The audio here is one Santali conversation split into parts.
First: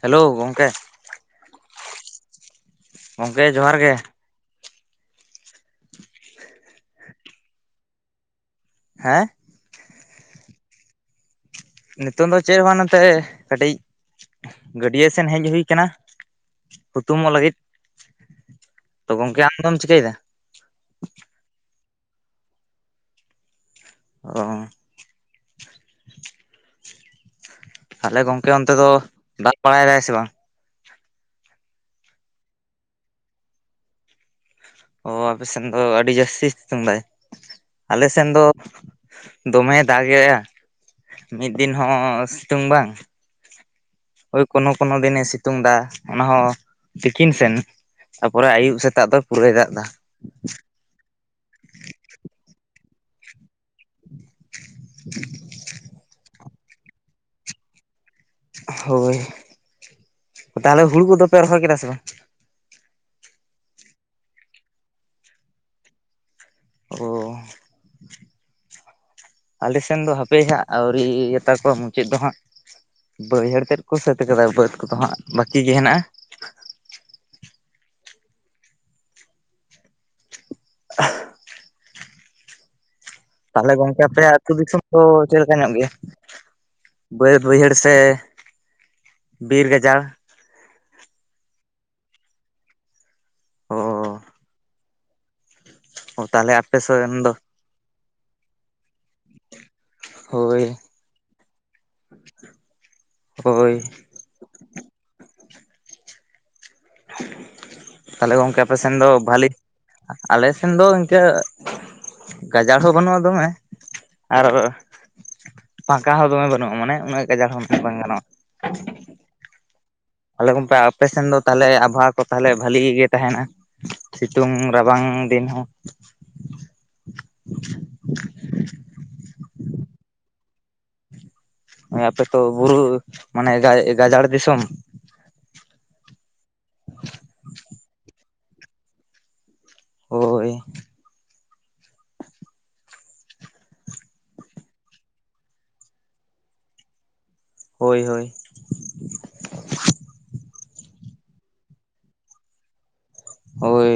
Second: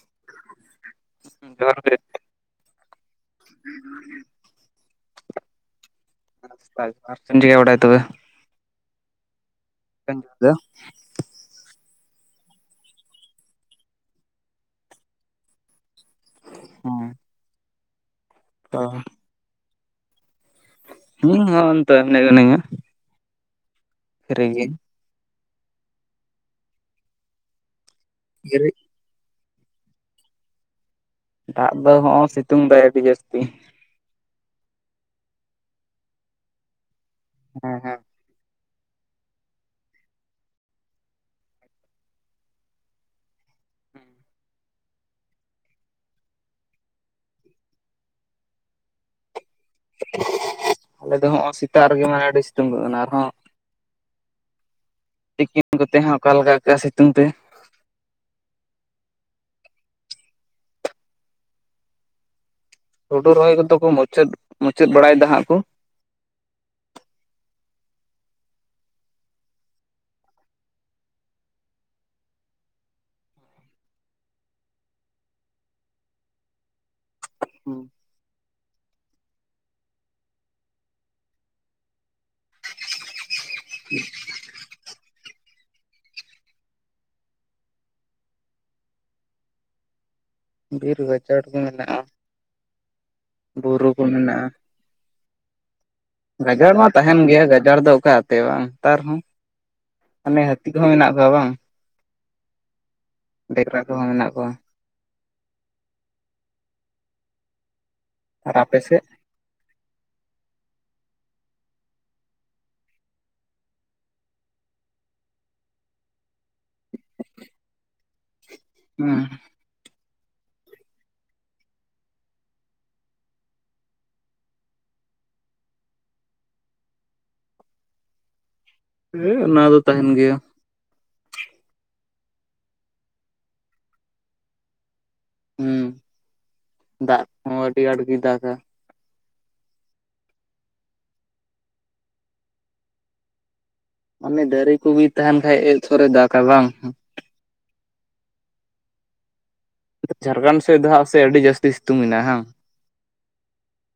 ᱦᱮᱞᱳ ᱜᱚᱝᱠᱮ᱾ ᱡᱚᱦᱟᱨ ᱜᱮ᱾ ᱜᱚᱝᱠᱮ ᱡᱚᱦᱟᱨ ᱜᱮ᱾ [inaudible] [inaudible] ᱪᱮᱫ ᱮᱢ ᱪᱤᱠᱟᱹ ᱵᱟᱲᱟᱭ ᱛᱚᱵᱮ? ᱦᱮᱸ [inaudible] ᱱᱤᱛᱚᱝ ᱫᱚ ᱪᱮᱫ ᱦᱚᱵᱟᱝ ᱱᱚᱛᱮ ᱠᱟᱹᱴᱤᱡ ᱜᱟᱹᱰᱭᱟᱹ ᱥᱮᱱ ᱦᱮᱡ ᱦᱩᱭ ᱠᱟᱱᱟ, ᱦᱩᱛᱩᱢᱚᱜ ᱞᱟᱹᱜᱤᱫ᱾ ᱚ ᱛᱚ ᱜᱚᱝᱠᱮ ᱟᱢᱫᱚᱢ ᱪᱤᱠᱟᱹᱭ ᱮᱫᱟ? ᱤᱧ ᱦᱚᱸ ᱚᱱᱛᱮ᱾ [inaudible] ᱚ ᱨᱮᱜᱮ ᱛᱟᱦᱚᱞᱮ ᱜᱚᱝᱠᱮ ᱚᱱᱛᱮ ᱫᱚ ᱫᱟᱭ ᱵᱟᱲᱟᱭ ᱫᱟᱭ ᱥᱮ ᱵᱟᱝ? ᱫᱟᱜ ᱫᱚ ᱦᱚᱸᱜᱚ ᱥᱤᱛᱩᱝ ᱫᱟᱭ ᱟᱹᱰᱤ ᱡᱟᱹᱥᱛᱤ᱾ ᱚ ᱟᱯᱮ ᱥᱮᱱ ᱫᱚ ᱟᱹᱰᱤ ᱡᱟᱹᱥᱛᱤ ᱥᱤᱛᱩᱝ ᱫᱟᱭ ᱟᱞᱮᱥᱮᱫ? ᱦᱮᱸ ᱦᱮᱸ ᱟᱞᱮ ᱥᱮᱱ ᱫᱚ ᱫᱚᱢᱮᱭ ᱫᱟᱜᱮᱜᱼᱟ ᱢᱤᱫ ᱫᱤᱱ ᱦᱚᱸ ᱥᱤᱛᱩᱝ ᱵᱟᱝ ᱳᱭ ᱠᱳᱱᱳ ᱠᱳᱱᱳ ᱫᱤᱱᱮ ᱥᱤᱛᱩᱝ ᱫᱟ ᱚᱱᱟ ᱦᱚᱸ ᱛᱤᱠᱤᱱ ᱥᱮᱱ᱾ ᱛᱟᱯᱚᱨᱮ ᱟᱭᱩᱵ ᱥᱮᱛᱟᱜ ᱫᱚ ᱯᱩᱨᱟᱹᱭ ᱫᱟᱜ ᱫᱟ᱾ ᱟᱞᱮ ᱫᱚ ᱦᱚᱸᱜᱼᱚᱭ ᱥᱮᱛᱟᱜ ᱨᱮᱜᱮ ᱢᱟᱱᱮ ᱟᱹᱰᱤ ᱥᱤᱛᱩᱝ ᱠᱟᱜ ᱠᱟᱱᱟ ᱟᱨᱦᱚᱸ ᱛᱤᱠᱤᱱ ᱠᱚᱛᱮ ᱦᱟᱜ ᱚᱠᱟᱞᱮᱠᱟ ᱠᱟᱜᱼᱟ ᱥᱤᱛᱩᱝ ᱛᱮ ᱦᱳᱭ ᱛᱟᱦᱚᱞᱮ ᱦᱩᱲᱩ ᱠᱚᱫᱚ ᱯᱮ ᱨᱚᱦᱚᱭ ᱠᱮᱫᱟ ᱥᱮ ᱵᱟᱝ? ᱦᱩᱲᱩ ᱨᱚᱦᱚᱭ ᱠᱚᱫᱚ ᱠᱚ ᱢᱩᱪᱟᱹᱫ ᱢᱩᱪᱟᱹᱫ ᱵᱟᱲᱟᱭ ᱫᱟ ᱦᱟᱸᱜ ᱠᱩ᱾ ᱚ ᱟᱞᱮᱥᱱ ᱫᱚ ᱦᱟᱯᱮ ᱦᱟᱸᱜ ᱟᱹᱣᱨᱤ ᱟᱛᱟ ᱠᱚᱣᱟ ᱢᱩᱪᱟᱹᱫ ᱫᱚ ᱦᱟᱸᱜ᱾ ᱵᱟᱹᱭᱦᱟᱹᱲ ᱛᱮᱫ ᱠᱚ ᱥᱟᱹᱛ ᱠᱚᱫᱚ ᱵᱟᱹᱫ ᱠᱚᱫᱚ ᱦᱟᱸᱜ ᱵᱟᱹᱠᱤ ᱜᱮ ᱦᱮᱱᱟᱜᱼᱟ᱾ ᱦᱩᱸ᱾ [unintelligible] ᱛᱟᱦᱚᱞᱮ ᱜᱚᱝᱠᱮ ᱟᱯᱮᱭᱟ ᱟᱹᱛᱩ ᱫᱤᱥᱚᱢ ᱫᱚ ᱪᱮᱫ ᱞᱮᱠᱟ ᱧᱚᱜ ᱜᱮᱭᱟ? ᱵᱟᱹᱫᱽ ᱵᱟᱹᱭᱦᱟᱹᱲ ᱥᱮ ᱵᱤᱨ ᱜᱟᱡᱟᱲ? ᱵᱤᱨ ᱜᱟᱡᱟᱲ ᱜᱮ ᱢᱮᱱᱟᱜᱼᱟ ᱵᱩᱨᱩ ᱠᱚ ᱚ ᱢᱮᱱᱟᱜᱼᱟ᱾ ᱛᱟᱦᱚᱞᱮ ᱜᱟᱡᱟᱲ ᱟᱯᱮ ᱢᱟ ᱛᱟᱦᱮᱱ ᱥᱮᱱ ᱫᱚ ᱜᱮᱭᱟ ᱜᱟᱡᱟᱲ ᱫᱚ ᱚᱠᱟᱛᱮ ᱵᱟᱝ ᱱᱮᱛᱟᱨ ᱦᱚᱸ ᱢᱟᱱᱮ ᱦᱟᱹᱛᱤ ᱦᱳᱭ ᱠᱚᱦᱚᱸ ᱢᱮᱱᱟᱜ ᱠᱚᱣᱟ ᱵᱟᱝ? [inaudible] ᱦᱳᱭ [unintelligible] ᱢᱮᱱᱟᱜ ᱠᱚᱣᱟ᱾ ᱛᱟᱦᱞᱮ ᱟᱨ ᱜᱚᱝᱠᱮ ᱟᱯᱮ ᱥᱮᱱ ᱥᱮᱫ? ᱫᱚ ᱵᱷᱟᱹᱞᱤ ᱟᱞᱮ ᱥᱮᱱ ᱫᱚ ᱤᱱᱠᱟᱹ ᱜᱟᱡᱟᱲ ᱦᱚᱸ ᱵᱟᱹᱱᱩᱜᱼᱟ ᱫᱚᱢᱮ ᱟᱨ ᱯᱷᱟᱠᱟ ᱦᱚᱸ ᱫᱚᱢᱮ ᱵᱟᱹᱱᱩᱜᱼᱟ ᱢᱟᱱᱮ ᱩᱱᱟᱹᱜ ᱜᱟᱡᱟᱲ ᱦᱚᱸ ᱢᱮᱱ ᱵᱟᱝ ᱜᱟᱱᱚᱜᱼᱟ᱾ ᱦᱩᱸ᱾ ᱛᱟᱦᱞᱮ ᱜᱚᱝᱠᱮ ᱚᱯᱮᱥᱮᱱ ᱫᱚ ᱛᱟᱦᱚᱞᱮ ᱟᱵᱚᱦᱟᱣᱟ ᱠᱚ ᱛᱟᱦᱚᱞᱮ ᱵᱷᱟᱞᱤ ᱜᱮ ᱛᱟᱦᱮᱱᱟ? ᱥᱤᱛᱩᱝ ᱨᱟᱵᱟᱝ ᱫᱤᱱ ᱦᱚᱸ᱾ ᱦᱮᱸ ᱚᱱᱟ ᱫᱚ ᱛᱟᱦᱮᱱ ᱜᱮᱭᱟ᱾ ᱦᱮ ᱟᱯᱮ ᱛᱚ ᱵᱩᱨᱩ ᱢᱟᱱᱮ ᱡᱟᱭ ᱜᱟᱡᱟᱲ ᱫᱤᱥᱚᱢ᱾ ᱦᱩᱸ ᱫᱟᱜ ᱠᱚ ᱦᱚᱸ ᱟᱹᱰᱤ ᱟᱸᱴ ᱜᱮᱭ ᱫᱟᱜᱟ᱾ ᱦᱳᱭ᱾ ᱢᱟᱱᱮ ᱫᱟᱨᱮ ᱠᱚᱜᱮ ᱛᱟᱦᱮᱱ ᱠᱷᱟᱡ [inaudible] ᱫᱟᱜᱟ ᱵᱟᱝ? ᱦᱳᱭ ᱦᱳᱭ᱾ ᱡᱷᱟᱨᱜᱨᱟᱢ ᱥᱮᱫ ᱫᱚ ᱦᱟᱜ ᱥᱮ ᱟᱹᱰᱤ ᱡᱟᱹᱥᱛᱤ ᱥᱤᱛᱩᱝ ᱢᱮᱱᱟᱜᱼᱟ ᱦᱮ ᱦᱟᱝ? ᱦᱳᱭ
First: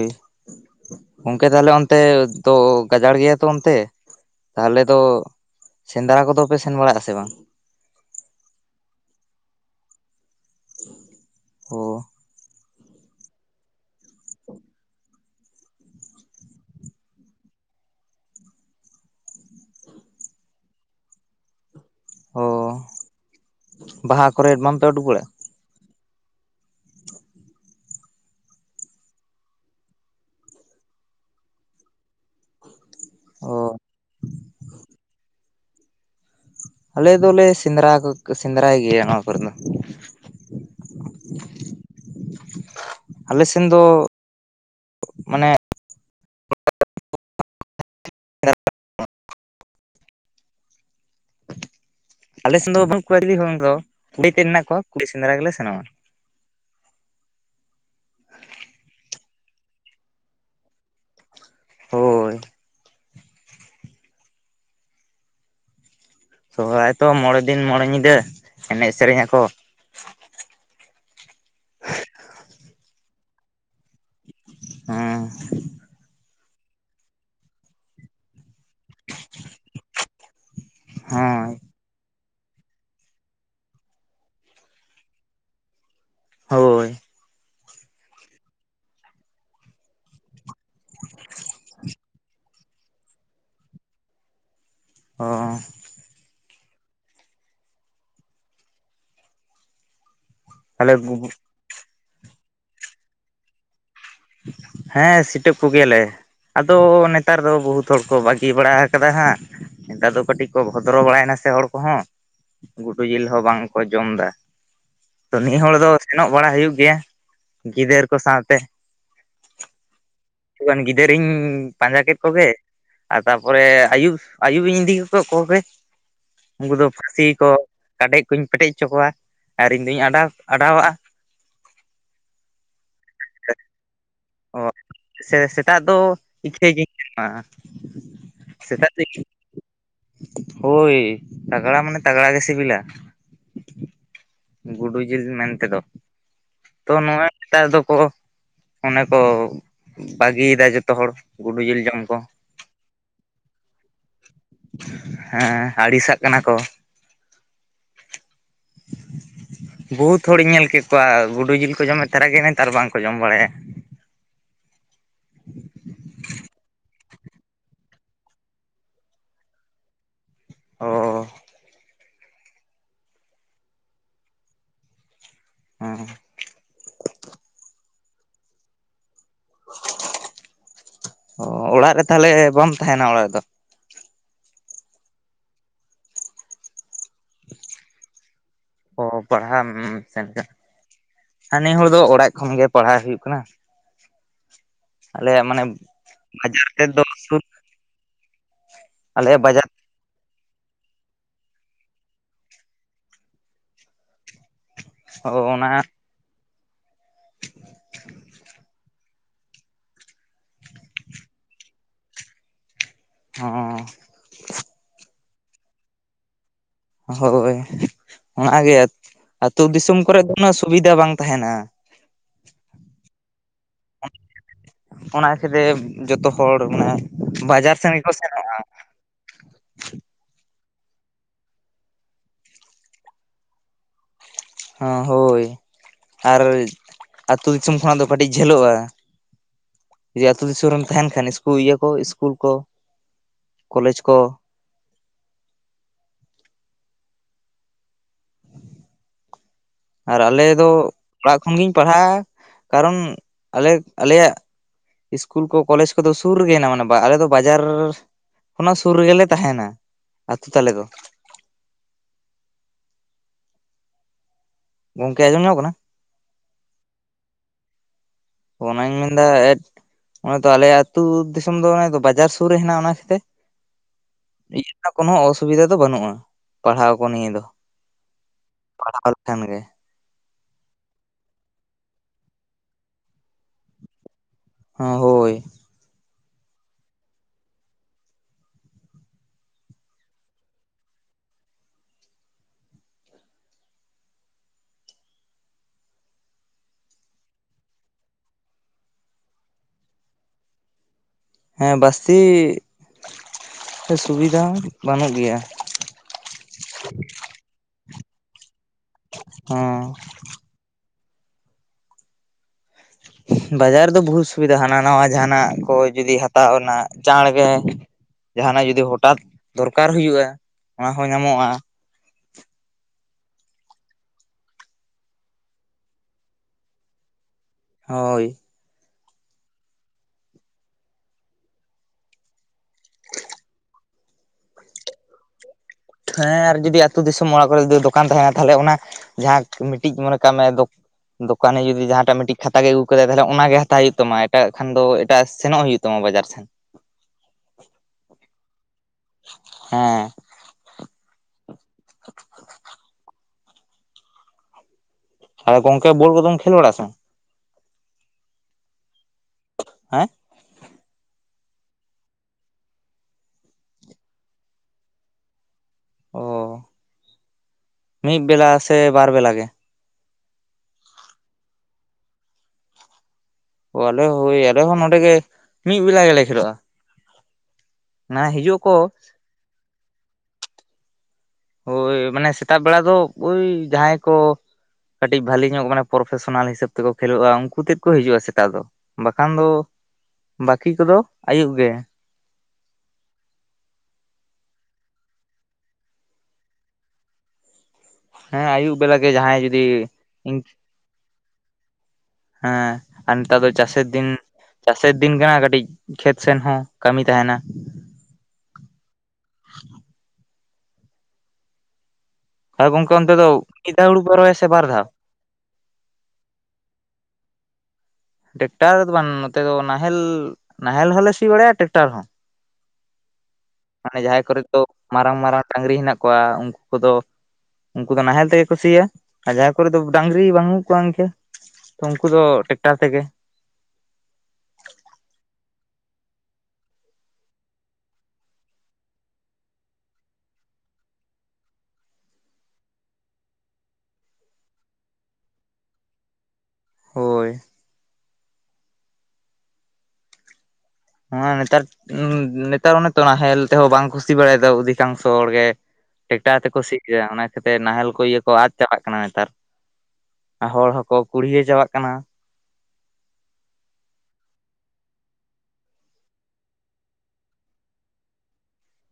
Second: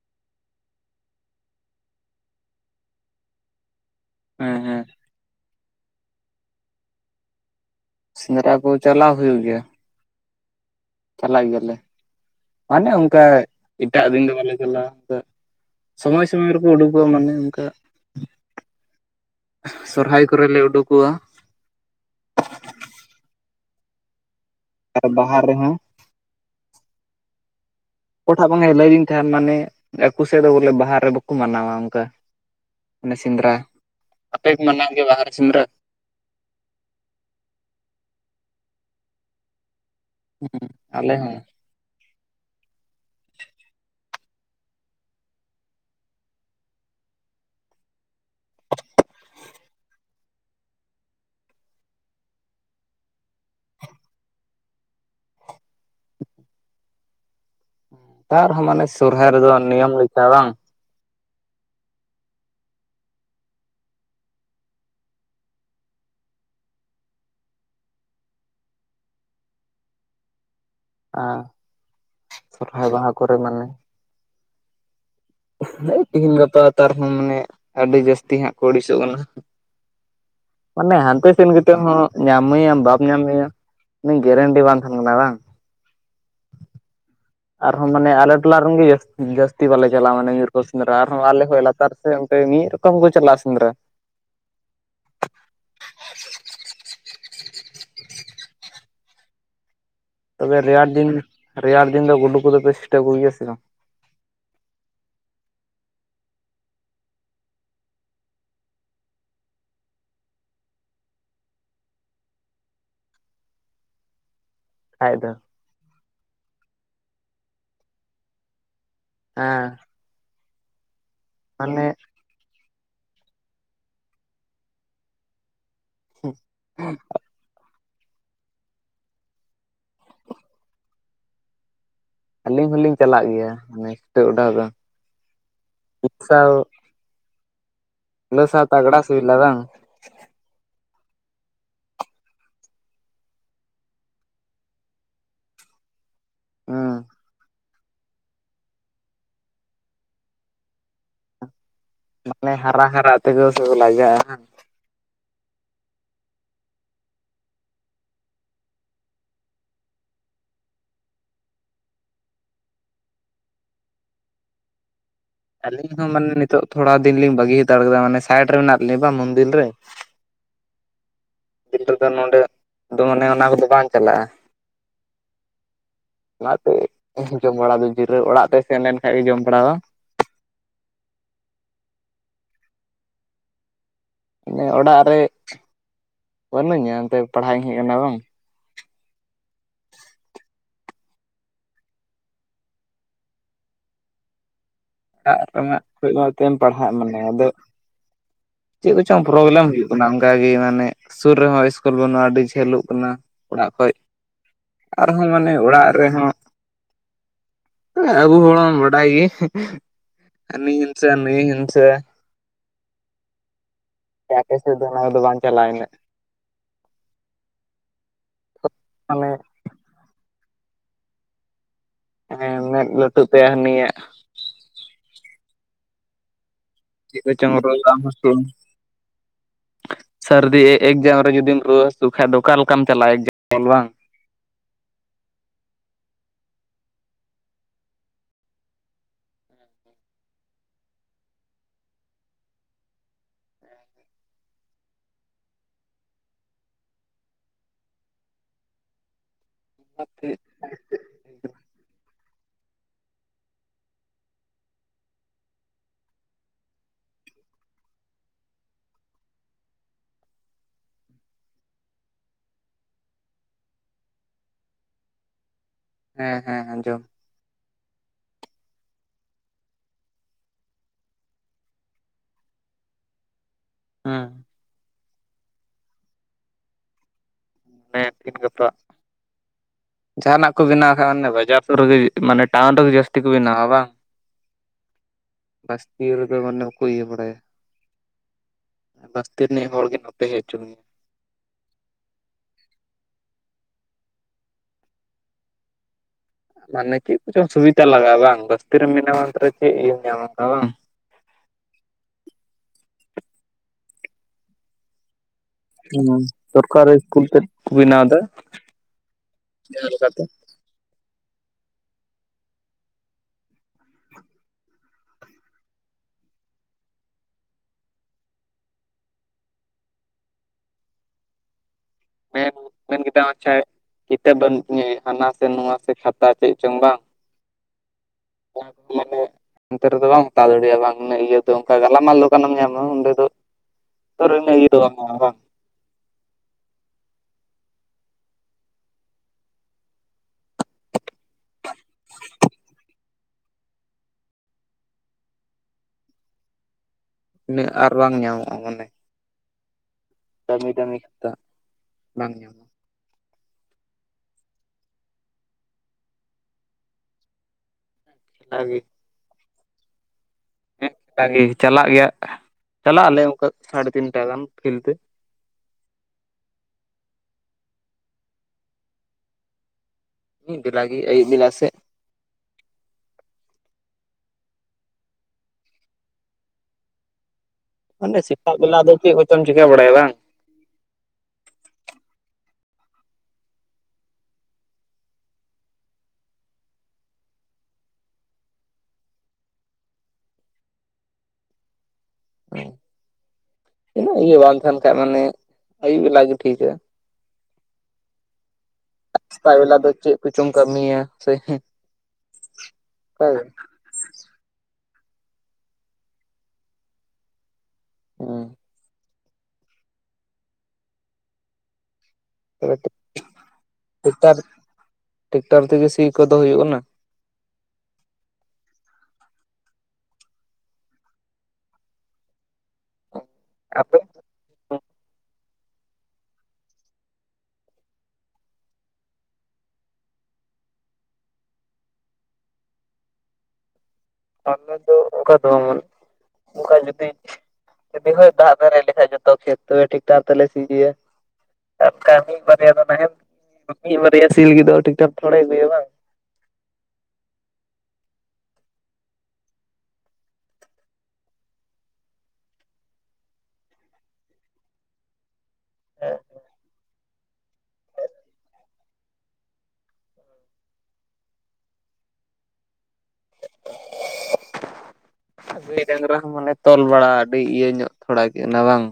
ᱜᱚᱝᱠᱮ ᱛᱟᱦᱞᱮ ᱚᱱᱛᱮ ᱫᱚ ᱜᱟᱡᱟᱲ ᱜᱮᱭᱟ ᱛᱚ ᱚᱱᱛᱮ ᱦᱮᱸ ᱦᱮᱸ ᱛᱟᱦᱚᱞᱮ ᱫᱚ ᱥᱮᱸᱫᱽᱨᱟ ᱠᱚᱫᱚᱯᱮ ᱥᱮᱱ ᱵᱟᱲᱟᱜ ᱟᱥᱮ ᱵᱟᱝ? ᱥᱮᱸᱫᱽᱨᱟ ᱠᱚ ᱪᱟᱞᱟᱣ ᱦᱩᱭᱩᱜ ᱜᱮᱭᱟ᱾ ᱪᱟᱞᱟᱜ ᱜᱮᱭᱟᱞᱮ ᱚ ᱢᱟᱱᱮ ᱚᱱᱠᱟ ᱮᱴᱟᱜ ᱫᱤᱱ ᱫᱚ ᱵᱟᱞᱮ ᱪᱟᱞᱟᱜᱼᱟ᱾ ᱥᱚᱢᱚᱭ ᱥᱚᱢᱚᱭ ᱨᱮᱠᱚ ᱩᱰᱩᱠᱚᱜᱼᱟ ᱢᱟᱱᱮ ᱚᱱᱠᱟ ᱥᱚᱨᱦᱟᱭ ᱠᱚᱨᱮᱞᱮ ᱩᱰᱩᱠᱚᱜᱼᱟ᱾ ᱚ ᱵᱟᱦᱟ ᱠᱚᱨᱮ ᱵᱟᱝ? ᱟᱨ ᱵᱟᱦᱟ ᱨᱮᱦᱚᱸ᱾ ᱚᱠᱚᱴᱟᱜ ᱵᱟᱝ ᱮ ᱞᱟᱹᱭᱫᱤᱧ ᱛᱟᱦᱮᱱ ᱢᱟᱱᱮ ᱟᱠᱚ ᱥᱮᱫ ᱫᱚ ᱵᱚᱞᱮ ᱵᱟᱦᱟ ᱨᱮ ᱵᱟᱠᱚ ᱢᱟᱱᱟᱣᱟ ᱚᱱᱠᱟ᱾ ᱢᱟᱱᱮ ᱚ ᱥᱮᱸᱫᱽᱨᱟ ᱟᱯᱮ ᱢᱟᱱᱟᱣ ᱜᱮᱭᱟ ᱵᱟᱦᱟᱨᱮ ᱥᱮᱸᱫᱽᱨᱟᱹ? ᱟᱞᱮ ᱫᱚᱞᱮ ᱥᱮᱸᱫᱽᱨᱟ ᱠᱚ ᱥᱮᱸᱫᱽᱨᱟᱭ ᱜᱮᱭᱟ ᱱᱚᱣᱟ ᱠᱚᱨᱮ ᱫᱚ᱾ ᱟᱞᱮ ᱦᱚᱸ ᱟᱞᱮ ᱥᱮᱱ ᱫᱚ ᱢᱟᱱᱮᱼᱼ [unintelligible] ᱟᱞᱮᱥᱮᱱ ᱫᱚ ᱵᱟᱱᱩᱜ ᱠᱚᱣᱟ ᱪᱤᱞᱤ ᱦᱚᱸ ᱚᱝᱠᱟ ᱫᱚ ᱠᱩᱲᱟᱹᱭ ᱛᱮᱫ ᱦᱮᱱᱟᱜ ᱠᱚᱣᱟ ᱠᱩᱲᱤ ᱥᱮᱸᱫᱽᱨᱟ ᱜᱮᱞᱮ ᱥᱮᱱᱚᱜᱼᱟ᱾ ᱛᱟᱣ ᱟᱮᱦᱚᱸ ᱢᱟᱱᱮ ᱥᱚᱨᱦᱟᱭ ᱨᱮᱫᱚ ᱱᱤᱭᱚᱢ ᱞᱮᱠᱟ ᱵᱟᱝ᱾ ᱦᱳᱭ ᱥᱚᱦᱨᱟᱭ ᱛᱚ ᱢᱚᱬᱮ ᱫᱤᱱ ᱢᱚᱬᱮ ᱧᱤᱫᱟᱹ ᱮᱱᱮᱡ ᱥᱮᱨᱮᱧᱟᱠᱚᱼᱼ ᱟᱨ ᱥᱚᱨᱦᱟᱭ ᱵᱟᱦᱟ ᱠᱚᱨᱮ ᱢᱟᱱᱮᱼᱼ ᱦᱩᱸ ᱛᱤᱦᱤᱧ ᱜᱟᱯᱟ ᱛᱟᱨᱦᱚᱸ ᱢᱟᱱᱮ ᱟᱰᱤ ᱡᱟᱹᱥᱛᱤ ᱦᱟᱸᱜ ᱠᱚ ᱟᱲᱤᱥᱚᱜ ᱠᱟᱱᱟ ᱢᱚᱱᱮ ᱦᱟᱱᱛᱮᱥᱮᱱ ᱦᱳᱭ ᱠᱟᱛᱮᱫ ᱦᱚᱸᱼᱼ ᱧᱟᱢᱮᱭᱟᱢ ᱵᱟᱢ ᱧᱟᱢᱮᱭᱟ ᱩᱱᱤ ᱜᱮᱨᱮᱱᱴᱤ ᱵᱟᱝ ᱛᱟᱦᱮᱱ ᱠᱟᱱᱟ ᱵᱟᱝ᱾ ᱦᱳᱭ ᱟᱨᱦᱚᱸ ᱢᱟᱱᱮ ᱟᱞᱮ ᱴᱚᱞᱟ ᱨᱮᱱ ᱡᱟᱸᱥ ᱡᱟᱹᱥᱛᱤ ᱢᱟᱱᱮ ᱧᱩᱨ ᱠᱚ ᱥᱮᱸᱫᱽᱨᱟ ᱟᱨᱦᱚᱸ ᱟᱞᱮ ᱠᱷᱚᱡ ᱞᱟᱛᱟᱨ ᱥᱮᱫ ᱚᱱᱛᱮ ᱢᱤᱫ ᱨᱚᱠᱚᱢᱼᱼ ᱠᱚᱢ ᱠᱚ ᱪᱟᱞᱟᱜᱼᱟ ᱥᱮᱸᱫᱽᱨᱟ ᱚ ᱛᱚᱵᱮ ᱨᱮᱭᱟᱲ ᱛᱟᱦᱚᱞᱮ ᱫᱤᱱ ᱨᱮᱭᱟᱲ ᱫᱤᱱ ᱫᱚ ᱜᱩᱰᱩ ᱠᱚᱫᱚᱯᱮ ᱥᱤᱴᱟᱹᱣ ᱠᱚᱜᱮᱭᱟ ᱥᱮ ᱵᱟᱝ? ᱦᱮᱸ ᱥᱤᱴᱟᱹᱵᱽ ᱠᱚᱜᱮᱭᱟᱞᱮ ᱟᱫᱚ ᱱᱮᱛᱟᱨ ᱫᱚ ᱵᱚᱦᱩᱛ ᱦᱚᱲ ᱠᱚ ᱵᱟᱹᱜᱤ ᱵᱟᱲᱟᱣ ᱠᱟᱫᱟ ᱦᱟᱸᱜ᱾ ᱱᱮᱛᱟᱨ ᱫᱚ ᱠᱟᱹᱴᱤᱡ ᱠᱚ ᱵᱷᱚᱫᱨᱚ ᱵᱟᱲᱟᱭᱱᱟ ᱥᱮ ᱦᱚᱲ ᱠᱚᱦᱚᱸ ᱜᱩᱴᱩ ᱡᱤᱞ ᱦᱚᱸ ᱵᱟᱝᱠᱚ ᱡᱚᱢ ᱫᱟ ᱠᱷᱟᱡ ᱫᱚ ᱛᱚ ᱱᱮ ᱦᱚᱲ ᱫᱚ ᱥᱮᱱᱚᱜ ᱵᱟᱲᱟ ᱦᱩᱭᱩᱜ ᱜᱤᱫᱟᱹᱨ ᱠᱚ ᱥᱟᱶᱛᱮ ᱟᱸ ᱠᱤᱪᱷᱩᱜᱟᱱ ᱜᱤᱫᱟᱹᱨᱤᱧ ᱯᱟᱸᱡᱟ ᱠᱮᱫᱼᱼ ᱠᱚᱜᱮ ᱟᱨ ᱛᱟᱯᱚᱨᱮ ᱟᱹᱭᱩᱵ ᱟᱹᱭᱩᱵ ᱤᱧ ᱤᱫᱤ ᱦᱚᱜᱴᱚ ᱠᱚ ᱜᱮ ᱩᱱᱠᱩ ᱫᱚ ᱯᱷᱟᱹᱥᱤ ᱠᱚᱼᱼ ᱠᱟᱰᱮᱡ ᱠᱩᱧ ᱯᱮᱴᱮᱡ ᱪᱚ ᱠᱚᱣᱟ ᱟᱨ ᱤᱧᱫᱩᱧ ᱟᱰᱟᱣ ᱟᱰᱟᱣᱟᱜᱼᱟ ᱟᱹᱞᱤᱧ ᱦᱚᱞᱤᱧ ᱪᱟᱞᱟᱜ ᱜᱮᱭᱟ ᱢᱟᱱᱮ ᱥᱤᱴᱟᱹ ᱚᱰᱟᱣ ᱫᱚ ᱥᱮ ᱥᱮᱛᱟᱜ ᱫᱚ ᱩᱞᱟᱹ ᱤᱠᱷᱟᱹᱭ ᱜᱤᱧ ᱮᱢᱟᱜᱼᱟ ᱦᱮᱞᱳ ᱥᱟᱛ ᱥᱮᱛᱟᱜ ᱛᱟᱜᱽᱲᱟ ᱫᱚ ᱥᱩᱭᱞᱟ [inaudible] ᱵᱟᱝ ᱦᱳᱭ ᱛᱟᱜᱽᱲᱟ ᱢᱟᱱᱮ ᱛᱟᱜᱽᱲᱟ ᱜᱮ ᱥᱤᱵᱤᱞᱟ ᱜᱩᱰᱩ ᱡᱤᱞ ᱢᱮᱱᱛᱮᱫᱚ ᱦᱩᱸ ᱛᱚ ᱱᱚᱣᱟ ᱱᱮᱛᱟᱨ ᱫᱚᱠᱚ ᱚᱱᱮ ᱠᱚᱼᱼ ᱵᱟᱹᱜᱤᱭᱫᱟ ᱡᱚᱛᱚᱦᱚᱲ ᱜᱩᱰᱩ ᱡᱤᱞ ᱡᱚᱢ ᱠᱚ ᱢᱟᱱᱮ ᱦᱟᱨᱟ ᱦᱟᱨᱟ ᱛᱮᱫᱚ ᱥᱤᱵᱤᱞᱟ ᱡᱟ ᱼᱼ ᱦᱮᱸ ᱟᱲᱤᱥᱟᱜ ᱠᱟᱱᱟ ᱠᱚ ᱵᱩᱦᱩᱛ ᱦᱚᱲᱤᱧ ᱧᱮᱞ ᱠᱮᱫ ᱠᱣᱟ ᱜᱩᱰᱩ ᱡᱤᱞ ᱠᱚ ᱡᱚᱢᱮᱫ ᱛᱟᱨᱟᱜᱮ ᱱᱮᱛᱟᱨ ᱵᱟᱝᱠᱚ ᱡᱚᱢ ᱵᱟᱲᱟᱭᱟ᱾ ᱟᱹᱞᱤᱧ ᱦᱚᱸ ᱢᱟᱱᱮ ᱱᱤᱛᱚᱜ ᱛᱷᱚᱲᱟ ᱫᱤᱱ ᱞᱤᱧ ᱵᱟᱹᱜᱤ ᱦᱟᱛᱟᱲ ᱠᱮᱫᱟ ᱢᱟᱱᱮ ᱥᱟᱭᱤᱰ ᱨᱮ ᱢᱮᱱᱟᱜ ᱞᱤᱧᱟ ᱵᱟ ᱢᱚᱱᱫᱤᱞ ᱨᱮ᱾ ᱚ ᱤᱱᱴᱚᱨ ᱫ ᱱᱚᱰᱮ ᱫᱚ ᱢᱟᱱᱮ ᱚᱱᱟ ᱠᱚᱫᱚ ᱵᱟᱝ ᱪᱟᱞᱟᱜ-ᱟ᱾ ᱚᱸ ᱚᱱᱟᱛᱮ ᱡᱚᱢ ᱵᱟᱲᱟ ᱫᱚ ᱡᱤᱨᱟᱹᱣ ᱚᱲᱟᱜ ᱛᱮ ᱥᱮᱱ ᱞᱮᱱ ᱠᱷᱟᱱᱡ ᱜᱮ ᱡᱚᱢ ᱵᱟᱲᱟᱣᱟ᱾ ᱚ ᱚᱲᱟᱜ ᱨᱮ ᱛᱟᱦᱚᱞᱮ, ᱵᱟᱢ ᱛᱟᱦᱮᱱᱟ ᱚᱲᱟᱜ ᱨᱮᱫᱚ? ᱮ ᱚᱲᱟᱜ ᱨᱮ ᱵᱟᱹᱱᱩᱧᱟ, ᱱᱛᱮ ᱯᱟᱲᱦᱟᱜ ᱤᱧ ᱦᱮᱡ ᱠᱟᱱᱟ ᱵᱟᱝ? ᱚ ᱯᱟᱲᱦᱟᱣ ᱮᱢ ᱥᱮᱱ ᱠᱟᱱᱟ᱾ ᱦᱟᱸ ᱱᱮ ᱦᱚᱲ ᱫᱚ ᱚᱲᱟᱜ ᱠᱷᱚᱱ ᱜᱮ ᱯᱟᱲᱦᱟᱜ ᱦᱩᱭᱩᱜ ᱠᱟᱱᱟ᱾ ᱚᱲᱟᱜ ᱟᱞᱮᱭᱟᱜ ᱢᱟᱱᱮ ᱨᱮᱢᱟ ᱠᱷᱚᱡ ᱛᱮᱢ ᱵᱟᱡᱟᱨ ᱛᱮᱫ ᱯᱟᱲᱦᱟᱜ ᱫᱚ ᱢᱟᱱᱮ ᱥᱩᱨ ᱟᱫᱚ ᱪᱮᱫ ᱠᱚᱪᱚᱝ ᱟᱞᱮᱭᱟᱜ ᱯᱨᱚᱵᱞᱮᱢ ᱵᱟᱡᱟᱨ ᱦᱩᱭᱩᱜ ᱚᱱᱟ ᱚᱱᱠᱟᱜᱮ ᱢᱟᱱᱮ ᱥᱩᱨ ᱨᱮᱦᱚᱸ ᱤᱥᱠᱩᱞ ᱵᱟᱹᱱᱩᱜᱼᱟ, ᱟᱹᱰᱤ ᱡᱷᱟᱹᱞᱚᱜ ᱠᱟᱱᱟ ᱚᱲᱟᱜ ᱠᱷᱚᱡ᱾ ᱟᱨᱦᱚᱸ ᱢᱟᱱᱮ ᱚᱱᱟ ᱚᱲᱟᱜ ᱨᱮᱦᱚᱸ ᱟᱵᱩ ᱦᱚᱲ ᱢᱟᱵᱩᱱ ᱵᱟᱰᱟᱭ ᱜᱤ ᱦᱟᱱᱤ ᱦᱤᱱᱥᱟᱹ ᱱᱟᱹᱭ ᱦᱤᱱᱥᱟᱹ᱾ ᱦᱚᱸ᱾ ᱥᱮ ᱟᱯᱮ ᱥᱮᱫ ᱫᱚ ᱚᱱᱟ ᱠᱚᱫᱚ ᱵᱟᱝ ᱪᱟᱞᱟᱜ-ᱟ, ᱤᱱᱟᱹᱜ ᱦᱳᱭ ᱚᱱᱟᱜᱮ ᱢᱟᱱᱮ ᱟᱛᱳ ᱫᱤᱥᱚᱢ ᱠᱚᱨᱮ ᱫᱚ ᱩᱱᱟᱹᱜ ᱥᱩᱵᱤᱫᱟ ᱵᱟᱝ ᱛᱟᱦᱮᱱᱟ᱾ ᱦᱮᱸ, ᱢᱮᱸᱫ ᱞᱟᱹᱴᱩᱜ ᱛᱟᱭᱟ ᱦᱟᱹᱱᱤᱭᱟᱜ᱾ ᱚᱱᱟ ᱤᱠᱟᱹᱛᱮ ᱡᱚᱛᱚ ᱦᱚᱲ ᱢᱟᱱᱮ ᱪᱮᱫ ᱠᱚᱪᱚᱝ ᱵᱟᱡᱟᱨ ᱨᱳᱜ ᱥᱮᱱ ᱟᱢ ᱜᱮᱠᱚ ᱦᱟᱥᱩ ᱥᱮᱱᱚᱜᱼᱟ ᱥᱟᱹᱨᱫᱤ ᱮ ᱮ ᱮᱠᱡᱟᱢ ᱨᱮ ᱡᱩᱫᱤᱢ ᱨᱩᱣᱟᱹ ᱦᱟᱹᱥᱩ ᱠᱷᱟᱡ ᱫᱚ ᱚᱠᱟ ᱞᱮᱠᱟᱢ ᱪᱟᱞᱟᱜᱼᱟ ᱮᱠᱡᱟᱢ ᱚᱞ ᱵᱟᱝ ᱦᱮᱸ ᱦᱳᱭ ᱟᱨ ᱟᱛᱩ ᱫᱤᱥᱚᱢ ᱠᱷᱚᱱᱟᱜ ᱫᱚ ᱠᱟᱹᱴᱤᱡ ᱡᱷᱟᱹᱞᱚᱜᱼᱟ᱾ ᱡᱩᱫᱤ ᱟᱛᱩ ᱫᱤᱥᱚᱢ ᱨᱮᱢ ᱛᱟᱦᱮᱱ ᱠᱷᱟᱱ ᱩᱥᱠᱩ ᱤᱭᱟᱹ ᱠᱚ ᱤᱥᱠᱩᱞ ᱠᱚ ᱠᱚᱞᱮᱡᱽ ᱠᱚ᱾ ᱟᱨ ᱟᱞᱮ ᱫᱚ ᱚᱲᱟᱜ ᱠᱷᱚᱱ ᱜᱤᱧ ᱯᱟᱲᱦᱟᱜᱼᱟ, ᱠᱟᱨᱚᱱ ᱟᱞᱮ ᱟᱞᱮᱭᱟᱜ ᱤᱥᱠᱩᱞ ᱠᱚ ᱠᱚᱞᱮᱡᱽ ᱠᱚᱫᱚ ᱥᱩᱨ ᱨᱮᱜᱮ ᱦᱮᱱᱟᱜ ᱢᱟᱱᱮ ᱟᱞᱮ ᱫᱚ ᱵᱟᱡᱟᱨ ᱚᱱᱟ ᱥᱩᱨ ᱨᱮᱜᱮᱞᱮ ᱛᱟᱦᱮᱱᱟ, ᱟᱛᱩ ᱛᱟᱞᱮ ᱫᱚ᱾ ᱜᱚᱝᱠᱮ, ᱟᱸᱡᱚᱢ ᱧᱚᱢᱚᱜ ᱠᱟᱱᱟ? ᱦᱮᱸ ᱦᱮᱸ ᱟᱸᱡᱚᱢ᱾ ᱟᱱᱟᱧ ᱢᱮᱱ ᱫᱟ ᱮᱸ ᱚᱱᱮ ᱫᱚ ᱟᱞᱮᱭᱟᱜ ᱟᱹᱛᱩ ᱫᱤᱥᱚᱢ ᱫᱚ ᱚᱱᱮ ᱫᱚ ᱵᱟᱡᱟᱨ ᱥᱩᱨ ᱨᱮ ᱦᱮᱱᱟᱜ ᱚᱱᱟ ᱠᱷᱛᱤᱨ ᱛᱮ ᱦᱩᱸ᱾ ᱤᱭᱟᱹ ᱨᱮᱱᱟᱜ ᱠᱳᱱᱚ ᱚᱥᱩᱵᱤᱫᱷᱟ ᱫᱚ ᱵᱟᱹᱱᱩᱜᱼᱟ, ᱯᱟᱲᱦᱟᱣ ᱠᱚ ᱱᱤᱭᱟᱹ ᱫᱚ᱾ ᱦᱮᱸ [unintelligible] ᱜᱟᱯᱟ ᱯᱟᱲᱦᱟᱣ ᱞᱮᱠᱷᱟᱱ ᱜᱮ᱾ ᱡᱟᱦᱟᱱᱟᱜ ᱠᱚ ᱵᱮᱱᱟᱣ ᱠᱷᱟᱱ, ᱚᱱᱮ ᱵᱟᱡᱟᱨ ᱥᱩᱨ ᱨᱮᱜᱮ ᱢᱟᱱᱮ ᱴᱟᱣᱩᱱ ᱨᱮᱜᱮ ᱡᱟᱹᱥᱛᱤ ᱠᱚ ᱵᱮᱱᱟᱣᱟ ᱵᱟᱝ? ᱦᱚᱸ ᱦᱳ ᱵᱟᱥᱛᱤ ᱨᱮᱫᱚ ᱢᱟᱱᱮ ᱵᱟᱠᱚ ᱤᱭᱟᱹ ᱵᱟᱲᱟᱭᱟ᱾ ᱵᱟᱥᱛᱤ ᱨᱤᱱᱤᱡ ᱦᱚᱲ ᱜᱮ ᱱᱚᱛᱮ ᱦᱮᱡ ᱪᱚ ᱱᱤᱡ ᱢᱟᱱᱮ ᱪᱮᱜ ᱠᱚᱪᱚᱝ ᱥᱩᱵᱤᱫᱷᱟ ᱞᱟᱜᱟᱣ ᱵᱟᱝ ᱵᱟᱹᱥᱛᱤ ᱨᱮ ᱢᱤᱱᱟ ᱢᱟ ᱚᱱᱛᱮᱨᱮ ᱪᱮᱫ ᱤᱭᱟᱹᱢ ᱧᱟᱢᱟ ᱵᱟᱝ? ᱦᱮᱸ ᱵᱟᱹᱥᱛᱤ ᱨᱮ ᱥᱩᱵᱤᱫᱷᱟ ᱵᱟᱹᱱᱩᱜ ᱜᱤᱭᱟ᱾ ᱦᱮ ᱥᱚᱨᱠᱟᱨᱤ ᱤᱥᱠᱩᱞ ᱛᱮᱫ ᱠᱚ ᱵᱮᱱᱟᱣ ᱫᱟ᱾ ᱦᱮᱸ᱾ ᱵᱟᱡᱟᱨ ᱫᱚ ᱵᱚᱦᱩᱛ ᱥᱩᱵᱤᱫᱷᱟ ᱦᱟᱱᱟ ᱱᱟᱣᱟ ᱡᱟᱦᱟᱱᱟᱜ ᱠᱚ ᱡᱩᱫᱤ ᱦᱟᱛᱟᱣ ᱨᱮᱱᱟᱜ, ᱪᱟᱬᱜᱮ ᱡᱟᱦᱟᱱᱟᱜ ᱡᱩᱫᱤ ᱦᱚᱴᱟᱛ ᱫᱚᱨᱠᱟᱨ ᱦᱩᱭᱩᱜᱼᱟ, ᱚᱱᱟ ᱦᱚᱸ ᱧᱟᱢᱚᱜᱼᱟ᱾ [unintelligible] ᱢᱮᱱ ᱠᱤᱫᱟ [unintelligible] ᱠᱤᱛᱟᱹᱵ ᱵᱟᱹᱱᱩᱜ ᱛᱤᱧᱟᱹ, ᱦᱟᱱᱟ ᱥᱮ ᱱᱚᱣᱟ ᱥᱮ ᱠᱷᱟᱛᱟ ᱪᱮᱫ ᱪᱚᱝ ᱵᱟᱝ? ᱦᱳᱭ᱾ [inaudible] ᱚᱱᱛᱮ ᱨᱮᱫᱚ ᱵᱟᱢ ᱦᱟᱛᱟᱣ ᱫᱟᱲᱤᱭᱟᱜᱼᱟ ᱵᱟᱝ ᱤᱭᱟᱹ ᱫᱚ ᱚᱱᱠᱟ ᱜᱟᱞᱟᱜ ᱢᱟᱞ ᱫᱚᱠᱟᱱᱮᱢ ᱧᱟᱢᱟ ᱚᱸᱰᱮ ᱫᱚ ᱛᱚ ᱨᱮᱱᱟᱜ ᱤᱭᱟ ᱫᱚ ᱵᱟᱝ ᱜᱟᱱᱚᱜ-ᱟ, ᱵᱟᱝ? ᱦᱮᱸ ᱟᱨ ᱡᱩᱫᱤ ᱟᱹᱛᱩ ᱫᱤᱥᱚᱢ ᱚᱲᱟᱜ ᱠᱚᱨᱮ ᱡᱩᱫᱤ ᱫᱚᱠᱟᱱ ᱛᱟᱦᱮᱱᱟ ᱛᱟᱦᱚᱞᱮ ᱚᱱᱟ ᱡᱟᱦᱟᱸ ᱢᱤᱫᱴᱤᱡ ᱢᱚᱱᱮ ᱠᱟᱜ ᱢᱮ ᱫᱚᱠᱟᱱᱮ ᱡᱩᱫᱤ ᱡᱟᱦᱟᱸᱴᱟᱜ ᱢᱤᱫᱴᱤᱡ ᱠᱷᱟᱛᱟ ᱜᱮᱭ ᱟᱹᱜᱩ ᱠᱮᱫᱟᱭ ᱛᱟᱦᱚᱞᱮ ᱚᱱᱟᱜᱮ ᱦᱟᱛᱟᱣ ᱦᱩᱭᱩᱜ ᱛᱟᱢᱟ ᱮᱴᱟ-ᱟᱜ ᱠᱷᱟᱱ ᱫᱚ ᱮᱴᱟᱜ ᱥᱮᱱᱚᱜ ᱦᱩᱭᱩᱜ ᱛᱟᱢᱟ ᱵᱟᱡᱟᱨ ᱥᱮᱱ᱾ ᱛᱤᱱᱟᱹᱜ ᱟᱨ ᱵᱟᱝ ᱧᱟᱢᱚᱜᱼᱟ ᱢᱟᱱᱮ᱾ ᱦᱮᱸ᱾ ᱫᱟᱹᱢᱤ ᱫᱟᱹᱢᱤ ᱠᱷᱟᱛᱟ ᱵᱟᱝ ᱧᱟᱢᱚᱜ᱾ ᱛᱟᱦᱞᱮ ᱜᱚᱝᱠᱮ ᱵᱚᱞ ᱠᱚ ᱫᱚᱢ ᱠᱷᱮᱞ ᱵᱟᱲᱟᱭᱟ ᱥᱮ ᱵᱟᱝ? ᱠᱷᱮᱞᱟ ᱜᱮ᱾ ᱦᱮᱸ? ᱪᱟᱞᱟᱜ ᱜᱮ, ᱪᱟᱞᱟᱜ ᱜᱮᱭᱟ ᱪᱟᱞᱟᱜ ᱟᱞᱮ ᱚᱱᱠᱟ ᱥᱟᱲᱮ ᱛᱤᱱᱴᱟ ᱜᱟᱱ ᱯᱷᱤᱞ ᱛᱮ᱾ ᱚ, ᱢᱤᱫ ᱵᱮᱞᱟ ᱥᱮ ᱵᱟᱨ ᱵᱮᱞᱟ ᱜᱮ? ᱢᱤᱫ ᱵᱮᱞᱟ ᱜᱮ ᱟᱹᱭᱩᱵ ᱵᱮᱞᱟ ᱥᱮᱫ᱾ ᱚ ᱟᱞᱮ ᱦᱚᱸ ᱦᱳᱭ ᱟᱞᱮᱦᱚᱸ ᱱᱚᱰᱮᱸ ᱜᱮ ᱢᱤᱫ ᱵᱮᱞᱟ ᱜᱮᱞᱮ ᱠᱷᱮᱞᱳᱜᱼᱟ᱾ ᱢᱟᱱᱮ ᱚᱱᱟ ᱥᱮᱛᱟᱜ ᱦᱤᱡᱩᱜ ᱟᱠᱚ ᱵᱮᱞᱟ ᱫᱚ ᱪᱮᱫ ᱠᱚᱪᱚᱢ ᱪᱤᱠᱟᱹ ᱵᱟᱲᱟᱭᱟ ᱵᱟᱝ? ᱦᱳᱭ ᱢᱟᱱᱮ ᱥᱮᱛᱟᱜ ᱵᱮᱲᱟ ᱫᱚ ᱳᱭ ᱡᱟᱦᱟᱸᱭ ᱠᱚ ᱠᱟᱹᱴᱤᱡ ᱵᱷᱟᱞᱤ ᱧᱚᱜ ᱠᱟ. ᱴᱤᱡ ᱢᱟᱱᱮᱯᱨᱚᱯᱷᱮᱥᱚᱱᱟᱞ ᱦᱤᱥᱟᱹᱵ ᱛᱮᱠᱚ ᱠᱷᱮᱞᱳᱜᱼᱟ ᱩᱱᱠᱩ ᱛᱮᱫ ᱠᱚ ᱦᱤᱡᱩᱜᱼᱟ ᱥᱮᱛᱟᱜ ᱫᱚ᱾ ᱵᱟᱠᱷᱟᱱ ᱫᱚ ᱵᱟᱹᱠᱤ ᱠᱚᱫᱚ ᱟᱭᱩᱵ ᱜᱮ᱾ ᱦᱮᱸ᱾ ᱤᱱᱟᱹᱜ ᱤᱭᱟᱹ ᱵᱟᱝ ᱛᱟᱦᱮᱱ ᱠᱷᱟᱱ ᱢᱟᱱᱮ ᱟ. ᱭᱩᱵ ᱵᱮᱞᱟ ᱜᱮ ᱴᱷᱤᱠᱟ᱾ ᱦᱮᱸ ᱟᱭᱩᱵ ᱵᱮᱞᱟ ᱜᱮ ᱡᱟᱦᱟᱸᱭ ᱡᱩᱫ ᱥᱮᱛᱟᱜ ᱵᱮᱞᱟ ᱫᱚ ᱪᱮᱫ ᱤᱧ ᱠᱚᱪᱚᱢ ᱠᱟᱹᱢᱤᱭᱟ ᱥᱮ ᱦᱮᱸ ᱦᱮᱸ ᱟᱨ ᱱᱮᱛᱟᱨ ᱫᱚ ᱪᱟᱥᱮᱨ ᱫᱤᱱ, ᱪᱟᱥᱮᱨ ᱫᱤᱱ ᱠᱟᱱᱟ ᱠᱟᱹᱴᱤᱡ ᱠᱷᱮᱛ ᱥᱮᱱ ᱦᱚᱸ ᱠᱟᱹᱢᱤ ᱛᱟᱦᱮᱱᱟ᱾ ᱦᱩᱸ᱾ ᱦᱮᱸ ᱛᱚᱵᱮ ᱜᱚᱝᱠᱮ ᱚᱱᱛᱮ ᱫᱚ ᱢᱤᱫᱤᱫᱷᱟᱣ ᱦᱩᱲᱩ ᱠᱚ ᱴᱮᱠᱴᱟᱨ ᱨᱚᱦᱭᱟ ᱥᱮ ᱵᱟᱨ ᱫᱷᱟᱣ? ᱴᱮᱠᱴᱟᱨ ᱛᱮᱜᱮ ᱥᱤ ᱠᱚᱫᱚ ᱦᱩᱭᱩᱜ ᱠᱟᱱᱟ᱾ ᱴᱮᱠᱴᱟᱨ ᱫᱚ ᱵᱟᱝ ᱱᱚᱛᱮ ᱫᱚ ᱱᱟᱦᱮᱞ ᱱᱟᱦᱮᱞ ᱦᱚᱸᱞᱮ ᱥᱤ ᱵᱟᱲᱟᱭᱟ ᱴᱮᱠᱴᱟᱨ ᱦᱚᱸ᱾ ᱟᱯᱮ ᱢᱟᱱᱮ ᱡᱟᱦᱟᱸᱭ ᱠᱚᱨᱮᱱ ᱫᱚ ᱢᱟᱨᱟᱝ ᱢᱟᱨᱟᱜ ᱰᱟᱝᱨᱤ ᱦᱮᱱᱟᱜ ᱠᱚᱣᱟ ᱩᱱᱠᱩ ᱠᱚᱫᱚ ᱩᱱᱠᱩ ᱫᱚ ᱱᱟᱦᱮᱞ ᱛᱮᱜᱮ ᱠᱚ ᱥᱤᱭᱟ ᱟᱨ ᱡᱟᱦᱟᱸ ᱠᱚᱨᱮ ᱫᱚ ᱰᱟᱝᱨᱤ ᱵᱟᱹᱱᱩᱜ ᱠᱚᱣᱟ ᱤᱱᱠᱟᱹ ᱩᱱᱠᱩ ᱫᱚ ᱴᱮᱠᱴᱟᱨ ᱛᱮᱜᱮ᱾ ᱟᱞᱮ ᱫᱚ ᱚᱱᱠᱟ ᱫᱚ ᱵᱟᱝ ᱢᱮᱱᱮ ᱚᱱᱠᱟ ᱡᱩᱫᱤ ᱡᱩᱫᱤ ᱦᱳᱭ ᱫᱟᱜ ᱫᱟᱭ ᱟᱨ ᱮᱸᱰᱮᱠᱷᱟᱡ ᱡᱚᱛᱚ ᱠᱷᱮᱛ ᱛᱚᱵᱮ ᱴᱮᱠᱴᱟᱨ ᱛᱮᱞᱮ ᱥᱤ ᱜᱮᱭᱟ᱾ ᱟᱨ ᱵᱟᱠᱷᱟᱱ ᱢᱤᱫ ᱵᱟᱨᱭᱟ ᱫᱚ ᱱᱟᱦᱮᱞ ᱢᱤᱫ ᱵᱟᱨᱭᱟ ᱥᱤ ᱞᱟᱹᱜᱤᱫ ᱫᱚ ᱴᱮᱠᱴᱟᱨ ᱛᱷᱚᱲᱮ ᱟᱹᱜᱩᱭᱟ ᱵᱟᱝ᱾ ᱦᱳᱭ᱾ ᱦᱚᱸᱜ-ᱚᱭ ᱱᱮᱛᱟᱨ ᱱᱮᱛᱟᱨ ᱚᱱᱮᱛᱚ ᱱᱟᱦᱮᱞ ᱛᱮᱦᱚᱸ ᱵᱟᱝ ᱠᱚ ᱥᱤ ᱵᱟᱲᱟᱭᱫᱟ ᱚᱫᱷᱤᱠᱟᱝᱥᱚ ᱦᱚᱲ ᱜᱮ᱾ ᱴᱮᱠᱴᱟᱨ ᱛᱮᱠᱚ ᱥᱤ ᱜᱮᱭᱟ ᱚᱱᱟ ᱠᱷᱟᱹᱛᱤᱨ ᱱᱟᱦᱮᱞ ᱠᱚ ᱤᱭᱟᱹ ᱠᱚ ᱟᱫᱽ ᱪᱟᱞᱟᱜ ᱠᱟᱱᱟ᱾ ᱟᱱᱟ ᱱᱮᱛᱟᱨ ᱦᱚᱲ ᱦᱚᱸᱠᱚ ᱠᱩᱲᱤᱭᱟᱹ ᱪᱟᱵᱟᱜ ᱠᱟᱱᱟ᱾ ᱜᱟᱹᱭ ᱰᱟᱝᱨᱟ ᱦᱚᱸ ᱢᱟᱱᱮ ᱛᱚᱞ ᱵᱟᱲᱟ ᱟᱹᱰᱤ ᱤᱭᱟᱹ ᱧᱚᱜ ᱛᱷᱚᱲᱟ ᱟᱹᱭᱠᱟᱹᱜ ᱠᱟᱱᱟ ᱵᱟᱝ?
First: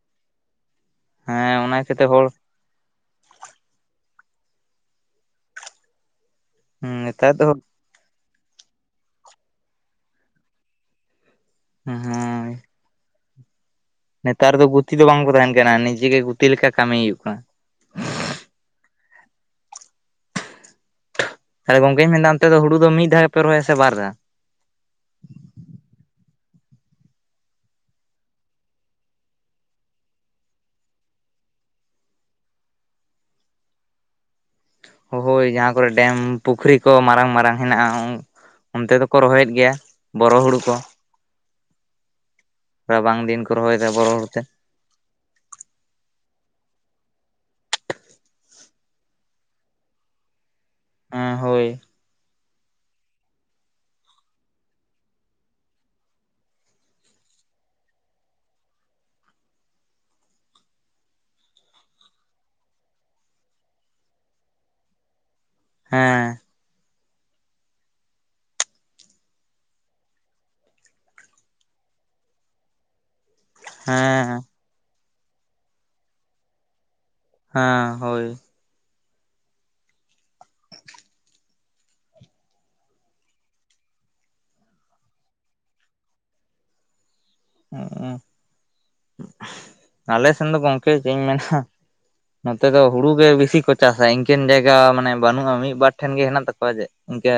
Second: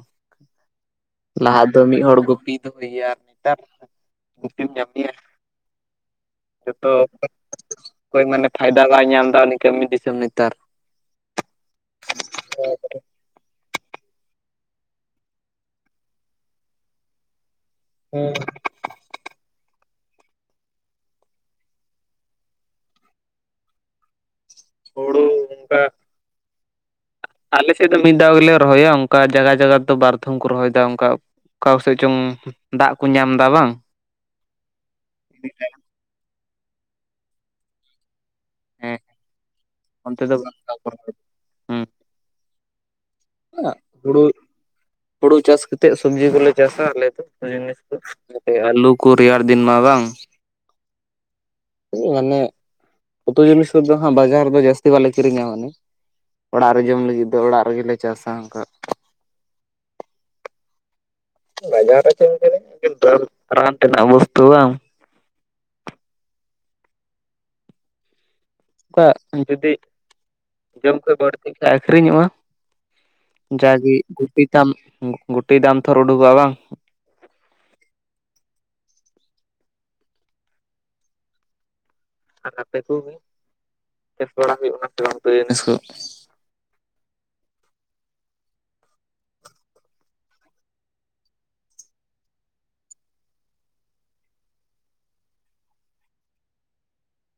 ᱦᱮᱸ ᱞᱟᱦᱟ ᱚᱱᱟ ᱫᱚ ᱢᱤᱫ ᱠᱷᱟᱹᱛᱤᱨ ᱦᱚᱲ ᱜᱩᱯᱤ ᱫᱚᱦᱚᱭᱮᱭᱟ ᱟᱨ ᱱᱮᱛᱟᱨ ᱜᱤᱛᱤᱢ ᱧᱟᱢᱮᱭᱟ ᱡᱚᱛᱚ ᱱᱮᱛᱟᱨ ᱫᱚ ᱦᱳᱭ [inaudible] ᱚᱠᱚᱭ ᱢᱟᱱᱮ ᱯᱷᱟᱭᱫᱟ ᱵᱟᱭ ᱧᱟᱢᱫᱟ ᱩᱱᱤ ᱠᱟᱹᱢᱤ ᱫᱤᱥᱚᱢ ᱱᱮᱛᱟᱨ᱾ ᱦᱩᱸ ᱦᱩᱸ᱾ ᱱᱚᱭᱟᱠᱚᱨᱮ, ᱱᱮᱛᱟᱨ ᱫᱚ ᱜᱩᱛᱤ ᱫᱚ ᱵᱟᱝᱠᱚ ᱛᱟᱦᱮᱱ ᱠᱟᱱᱟ ᱱᱤᱡᱮ ᱜᱮ ᱜᱩᱛᱤ ᱞᱮᱠᱟ ᱠᱟᱹᱢᱤ ᱦᱩᱭᱩᱜ ᱠᱟᱱᱟ᱾ ᱦᱮᱸ᱾ ᱛᱟᱦᱚᱞᱮ ᱜᱚᱝᱠᱮᱧ ᱢᱮᱱᱫᱟ ᱚᱱᱛᱮ ᱫᱚ ᱦᱩᱲᱩ ᱫᱚ ᱢᱤᱫ ᱫᱷᱟᱣ ᱜᱮ ᱯᱮ ᱨᱚᱦᱭᱟ ᱥᱮ ᱵᱟᱨ ᱫᱷᱟᱣ? ᱦᱩᱲᱩ ᱚᱱᱠᱟ ᱟᱞᱮᱥᱮᱫ ᱫᱚ ᱢᱤᱫ ᱫᱷᱟᱣ ᱜᱮᱞᱮ ᱨᱚᱦᱚᱭᱟ, ᱚᱝᱠᱟ ᱡᱟᱜᱟ ᱡᱟᱜᱟ ᱫᱚ ᱵᱟᱨᱫᱷᱚᱢ ᱠᱚ ᱨᱚᱦᱚᱭ ᱫᱟ ᱚᱝᱠᱟ ᱚᱠᱟ ᱠᱚ ᱥᱮᱡ ᱪᱚᱝ ᱫᱟᱜ ᱠᱚ ᱧᱟᱢ ᱫᱟ ᱵᱟᱝ? ᱦᱳᱭ ᱡᱟᱦᱟᱸ ᱠᱚᱨᱮᱜ ᱰᱮᱢ ᱯᱩᱠᱷᱨᱤ ᱠᱚ ᱢᱟᱨᱟᱝ ᱢᱟᱨᱟᱝ ᱦᱮᱱᱟᱜᱼᱟ ᱚᱱᱛᱮ ᱦᱮᱸ ᱫᱚᱠᱚ ᱨᱚᱦᱚᱭᱮᱫ ᱜᱮᱭᱟ ᱚᱱᱛᱮ ᱵᱚᱨᱚ ᱫᱚ ᱵᱟᱝ ᱦᱩᱲᱩ ᱠᱚ᱾ ᱫᱟᱜ ᱨᱚᱦᱚᱭ ᱮᱫᱟ᱾ ᱨᱟᱵᱟᱝ ᱫᱤᱱ ᱠᱚ ᱨᱚᱦᱚᱭᱮᱫᱟ ᱵᱚᱨᱚ ᱦᱩᱲᱩ, ᱛᱮ ᱦᱩᱲᱩ ᱪᱟᱥ ᱠᱟᱛᱮᱫ ᱥᱚᱵᱽᱡᱤ ᱠᱚᱞᱮ ᱪᱟᱥᱟ ᱟᱞᱮ ᱫᱚ ᱡᱤᱱᱤᱥ ᱨᱮᱫᱚ᱾ ᱟᱞᱩ ᱠᱚ ᱨᱮᱭᱟᱲ ᱫᱤᱱ ᱢᱟ ᱵᱟᱝ? ᱦᱮᱸ ᱦᱳᱭ ᱾ ᱢᱟᱱᱮ ᱩᱛᱩ ᱡᱤᱱᱤᱥ ᱠᱚᱫᱚ ᱦᱟᱸᱜ ᱵᱟᱡᱟᱨ ᱨᱮᱫᱚ ᱡᱟᱹᱥᱛᱤ ᱵᱟᱞᱮ ᱠᱤᱨᱤᱧᱟ ᱢᱟᱱᱮ ᱾ ᱚᱲᱟᱜ ᱨᱮ ᱡᱚᱢ ᱞᱟᱜᱤᱫ ᱫᱚ ᱚᱲᱟᱜ ᱨᱮᱜᱮᱞᱮ ᱪᱟᱥᱟ ᱚᱝᱠᱟ᱾ ᱵᱟᱡᱟᱨ ᱨᱮ ᱪᱮᱫ ᱮᱢ ᱠᱤᱨᱤᱧᱟ, ᱮᱠᱷᱮᱱ ᱫᱟᱹᱞ ᱨᱟᱱ ᱛᱮ ᱨᱮᱱᱟᱜ ᱵᱚᱥᱛᱩ ᱵᱟᱝ? ᱦᱮᱸ ᱾ ᱠᱟ ᱡᱩᱫᱤ ᱡᱚᱢ ᱠᱷᱚᱡ ᱵᱟᱹᱲᱛᱤ ᱠᱷᱟᱡ ᱟᱹᱠᱷᱨᱤᱧᱚᱜᱼᱟ᱾ ᱡᱟᱜᱮ ᱜᱮ ᱦᱮᱸ ᱜᱩᱴᱤ ᱛᱟᱢ ᱜᱩᱴᱤ ᱫᱟᱢ ᱛᱷᱚᱨ ᱩᱰᱩᱠᱚᱜᱼᱟ ᱵᱟᱝ? ᱦᱮᱸ, ᱦᱳᱭ ᱾ ᱟᱨ ᱟᱯᱮ ᱠᱚᱜᱮ, ᱪᱟᱥ ᱵᱟᱲᱟ ᱦᱩᱭᱩᱜᱼᱟ ᱥᱮ ᱵᱟᱝ ᱩᱛᱩ ᱡᱤᱱᱤᱥ ᱠᱚ? ᱦᱩᱸ, ᱟᱞᱮ ᱥᱮᱱ ᱫᱚ ᱜᱚᱝᱠᱮ ᱪᱮᱫ ᱤᱧ ᱢᱮᱱᱟ? ᱱᱚᱛᱮ ᱫᱚ ᱦᱩᱲᱩ ᱜᱮ ᱵᱤᱥᱤ ᱠᱚ ᱪᱟᱥᱟ ᱤᱝᱠᱟᱹᱱ ᱡᱟᱭᱜᱟ ᱢᱟᱱᱮ ᱵᱟᱹᱱᱩᱜᱼᱟ ᱢᱤᱫ ᱵᱟᱨ ᱴᱷᱮᱱ ᱜᱮ ᱦᱮᱱᱟᱜ ᱛᱟᱠᱚᱣᱟ ᱡᱮ ᱤᱝᱠᱟᱹ